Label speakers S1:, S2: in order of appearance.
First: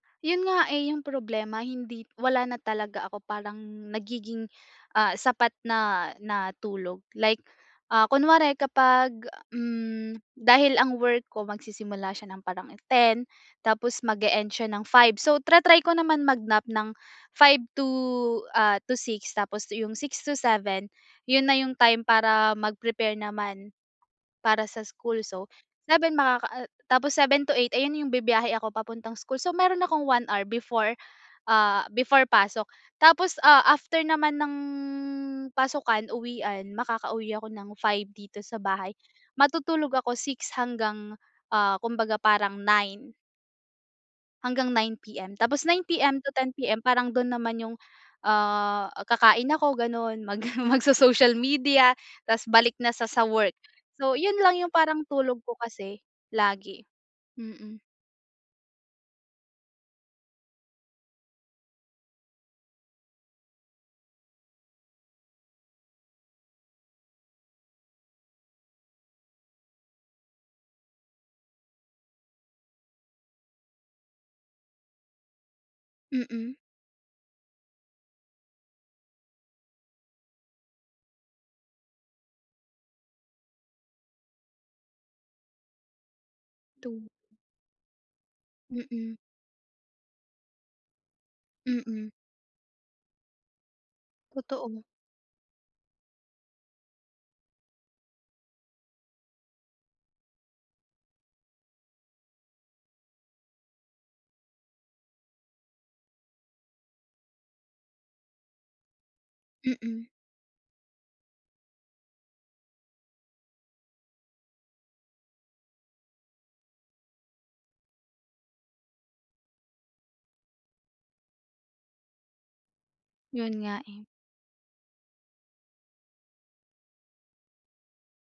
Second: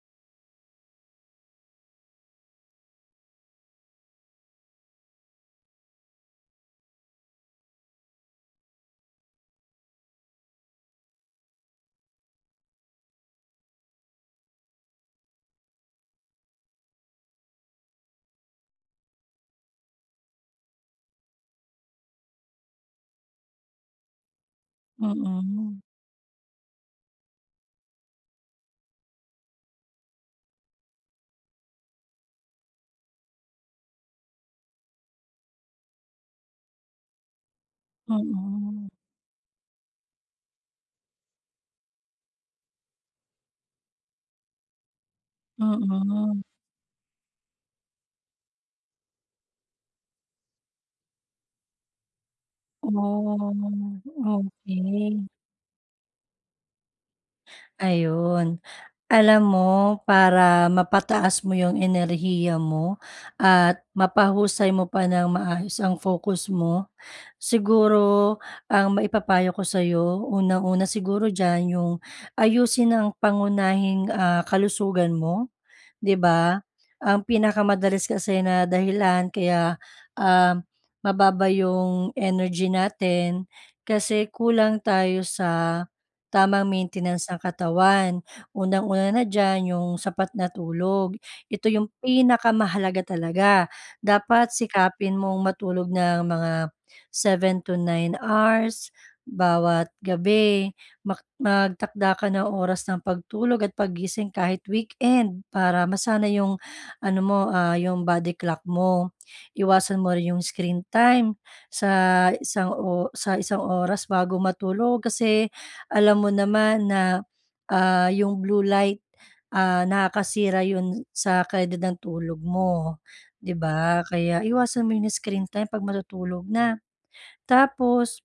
S1: 'Yon nga eh, yung problema, hindi wala na talaga ako, parang nagiging, ah, sapat na na tulog. Like, ah, kunware kapag, hmm, dahil ang work ko magsisimula siya ng parang 10:00, tapos mag-e-end siya ng 5:00. So, tra-try ko naman mag-nap ng, 5:00 to, ah, to 6:00 tapos yung 6:00 to 7:00, 'yon na yung time para mag-prepare naman, para sa school. So,
S2: Mm.
S1: 7:00 makaka ah, tapos 7:00 to 8:00 ayan yung, bibiyahe ako papuntang school. So, meron akong 1 hour before, ah, before pasok, tapos, ah, after naman ng pasukan, uwian, makakauwi ako ng 5:00 dito sa
S2: Mm.
S1: bahay, matutulog ako, 6:00 hanggang, ah, kumbaga parang 9:00. Hanggang 9:00 PM. Tapos 9:00 PM to
S2: Mm.
S1: 10:00 PM, parang do'n naman yung, ah, kakain ako gano'n, mag mag-so-social media, 'tas balik na sa sa work.
S2: Oh,
S1: So, 'yon lang yung parang
S2: okey.
S1: tulog ko kasi, lagi, mm.
S2: Ayun. Alam mo, para mapataas mo yung enerhiya mo, at mapahusay mo pa nang maayos ang focus mo, siguro ang maipapayo ko sa'yo, unang-una siguro diyan, yung ayusin ang pangunahing, ah, kalusugan mo, 'di
S1: Mm.
S2: ba? Ang pinakamadalas kasi na dahilan kaya, ah, mababa yung energy natin, kasi kulang tayo sa tamang
S1: To
S2: maintenance ng katawan.
S1: Mm.
S2: Unang-una na diyan, yung sapat na tulog, ito yung
S1: Mm.
S2: pinakamahalaga talaga. Dapat
S1: Totoo.
S2: sikapin mong matulog ng mga 7 to 9 hours bawat gabi, mak magtakda ka ng oras ng pagtulog at paggising kahit weekend, para masanay yung, ano mo, ah, yung body clock mo. Iwasan
S1: Mm.
S2: mo rin yung screen time sa, isang o sa isang oras bago matulog, kasi alam mo naman na, ah, yung blue light, ah, nakakasira 'yon sa kalidad ng tulog mo, 'di
S1: 'Yon nga eh.
S2: ba? Kaya iwasan mo yung screen time 'pag matutulog na. Tapos